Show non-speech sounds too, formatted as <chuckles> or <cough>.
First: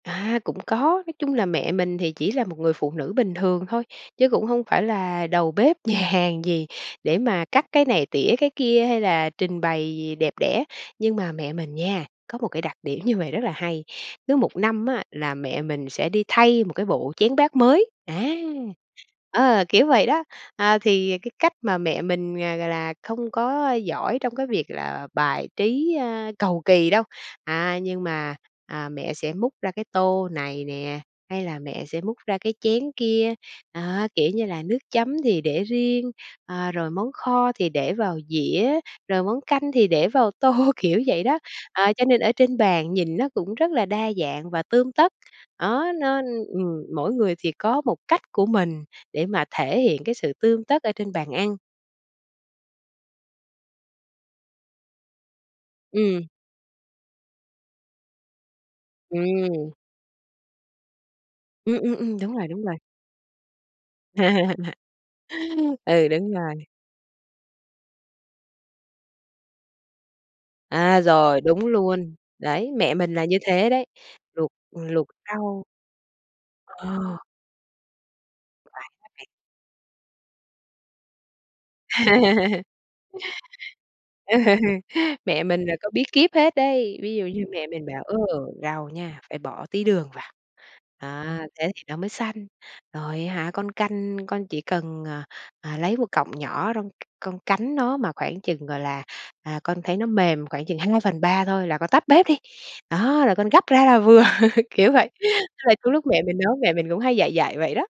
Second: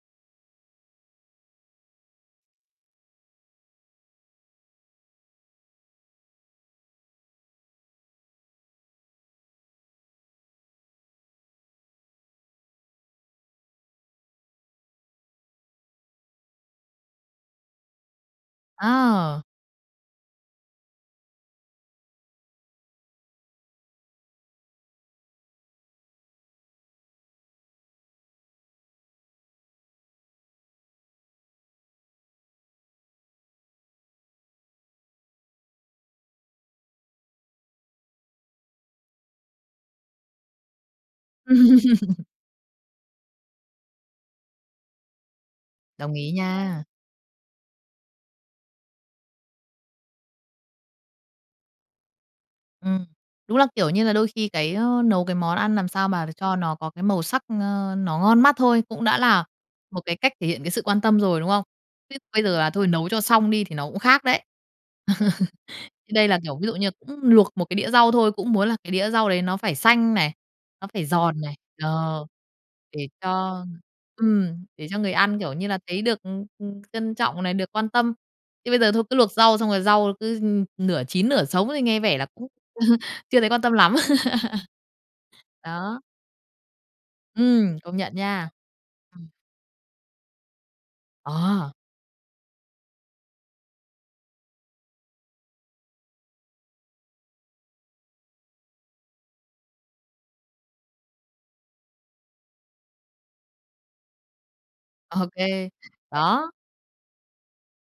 À, cũng có. Nói chung là mẹ mình thì chỉ là một người phụ nữ bình thường thôi, chứ cũng hông phải là đầu bếp nhà hàng gì để mà cắt cái này, tỉa cái kia hay là trình bày gì đẹp đẽ. Nhưng mà mẹ mình nha, có một cái đặc điểm như vậy rất là hay, cứ 1 năm á, là mẹ mình sẽ đi thay một cái bộ chén bát mới á. À. Ờ, kiểu vậy đó. À, thì cái cách mà mẹ mình, à, gọi là, không có giỏi trong cái việc là bài trí, a, cầu kỳ đâu. À, nhưng mà, à, mẹ sẽ múc ra cái tô này nè, hay là mẹ sẽ múc ra cái chén kia. À, kiểu như là nước chấm thì để riêng, à, rồi món kho thì để vào dĩa, rồi món canh thì để vào tô, kiểu vậy đó. À, cho nên <laughs> ở trên bàn nhìn nó cũng rất là đa dạng và tươm tất, đó, Đồng nó, ý ưm nha. ừm, mỗi người thì có một cách của mình để mà thể hiện cái sự tươm tất ở trên bàn ăn. Ừm, đúng là, kiểu như là, đôi khi cái, ơ, nấu cái món ăn làm sao Ừm. mà cho nó có cái màu sắc, ờ, nó ngon mắt thôi, cũng đã là Ừm. một cái cách thể hiện cái sự quan tâm rồi, đúng không? Ừm, ừm, Chứ ừm, đúng bây rồi, giờ đúng là, rồi. thôi nấu cho xong đi, thì nó cũng khác đấy. <laughs> <laughs> Ừ, Đây đúng là, kiểu, rồi. ví dụ như cũng luộc một cái đĩa rau thôi. Cũng muốn là cái đĩa rau đấy nó phải xanh này, nó À, phải giòn rồi, này, đúng luôn. ờ, Đấy, mẹ để mình là như cho thế đấy. Luộc, ừm, ừm, để cho luộc người ăn, kiểu rau như là, thấy được, ừm, ừm, trân Ờ. trọng này, được quan tâm. Chứ Phải bây giờ thôi đó cứ bạn. luộc rau xong rồi rau cứ, ừm, nửa chín nửa sống thì nghe vẻ là cũng <laughs> <chuckles> chưa thấy quan tâm lắm. Mẹ <laughs> mình là có Đó. bí kíp hết đấy. Ví dụ như mẹ Ừm, mình công bảo: nhận "Ơ, nha. rau nha, Ừm. phải bỏ tí đường vào, đó, Ờ. thế thì nó mới xanh. Rồi á hả, con canh, con chỉ cần, ờ, ờ, lấy một cọng nhỏ rong c con cắn nó, mà khoảng chừng, gọi là, à, con thấy nó mềm khoảng chừng 2/3 thôi là con tắt bếp đi. Đó là con gắp ra là vừa." <laughs> Kiểu vậy, OK, tức là trong lúc mẹ mình đó. nấu, mẹ mình cũng hay dạy dạy vậy đó.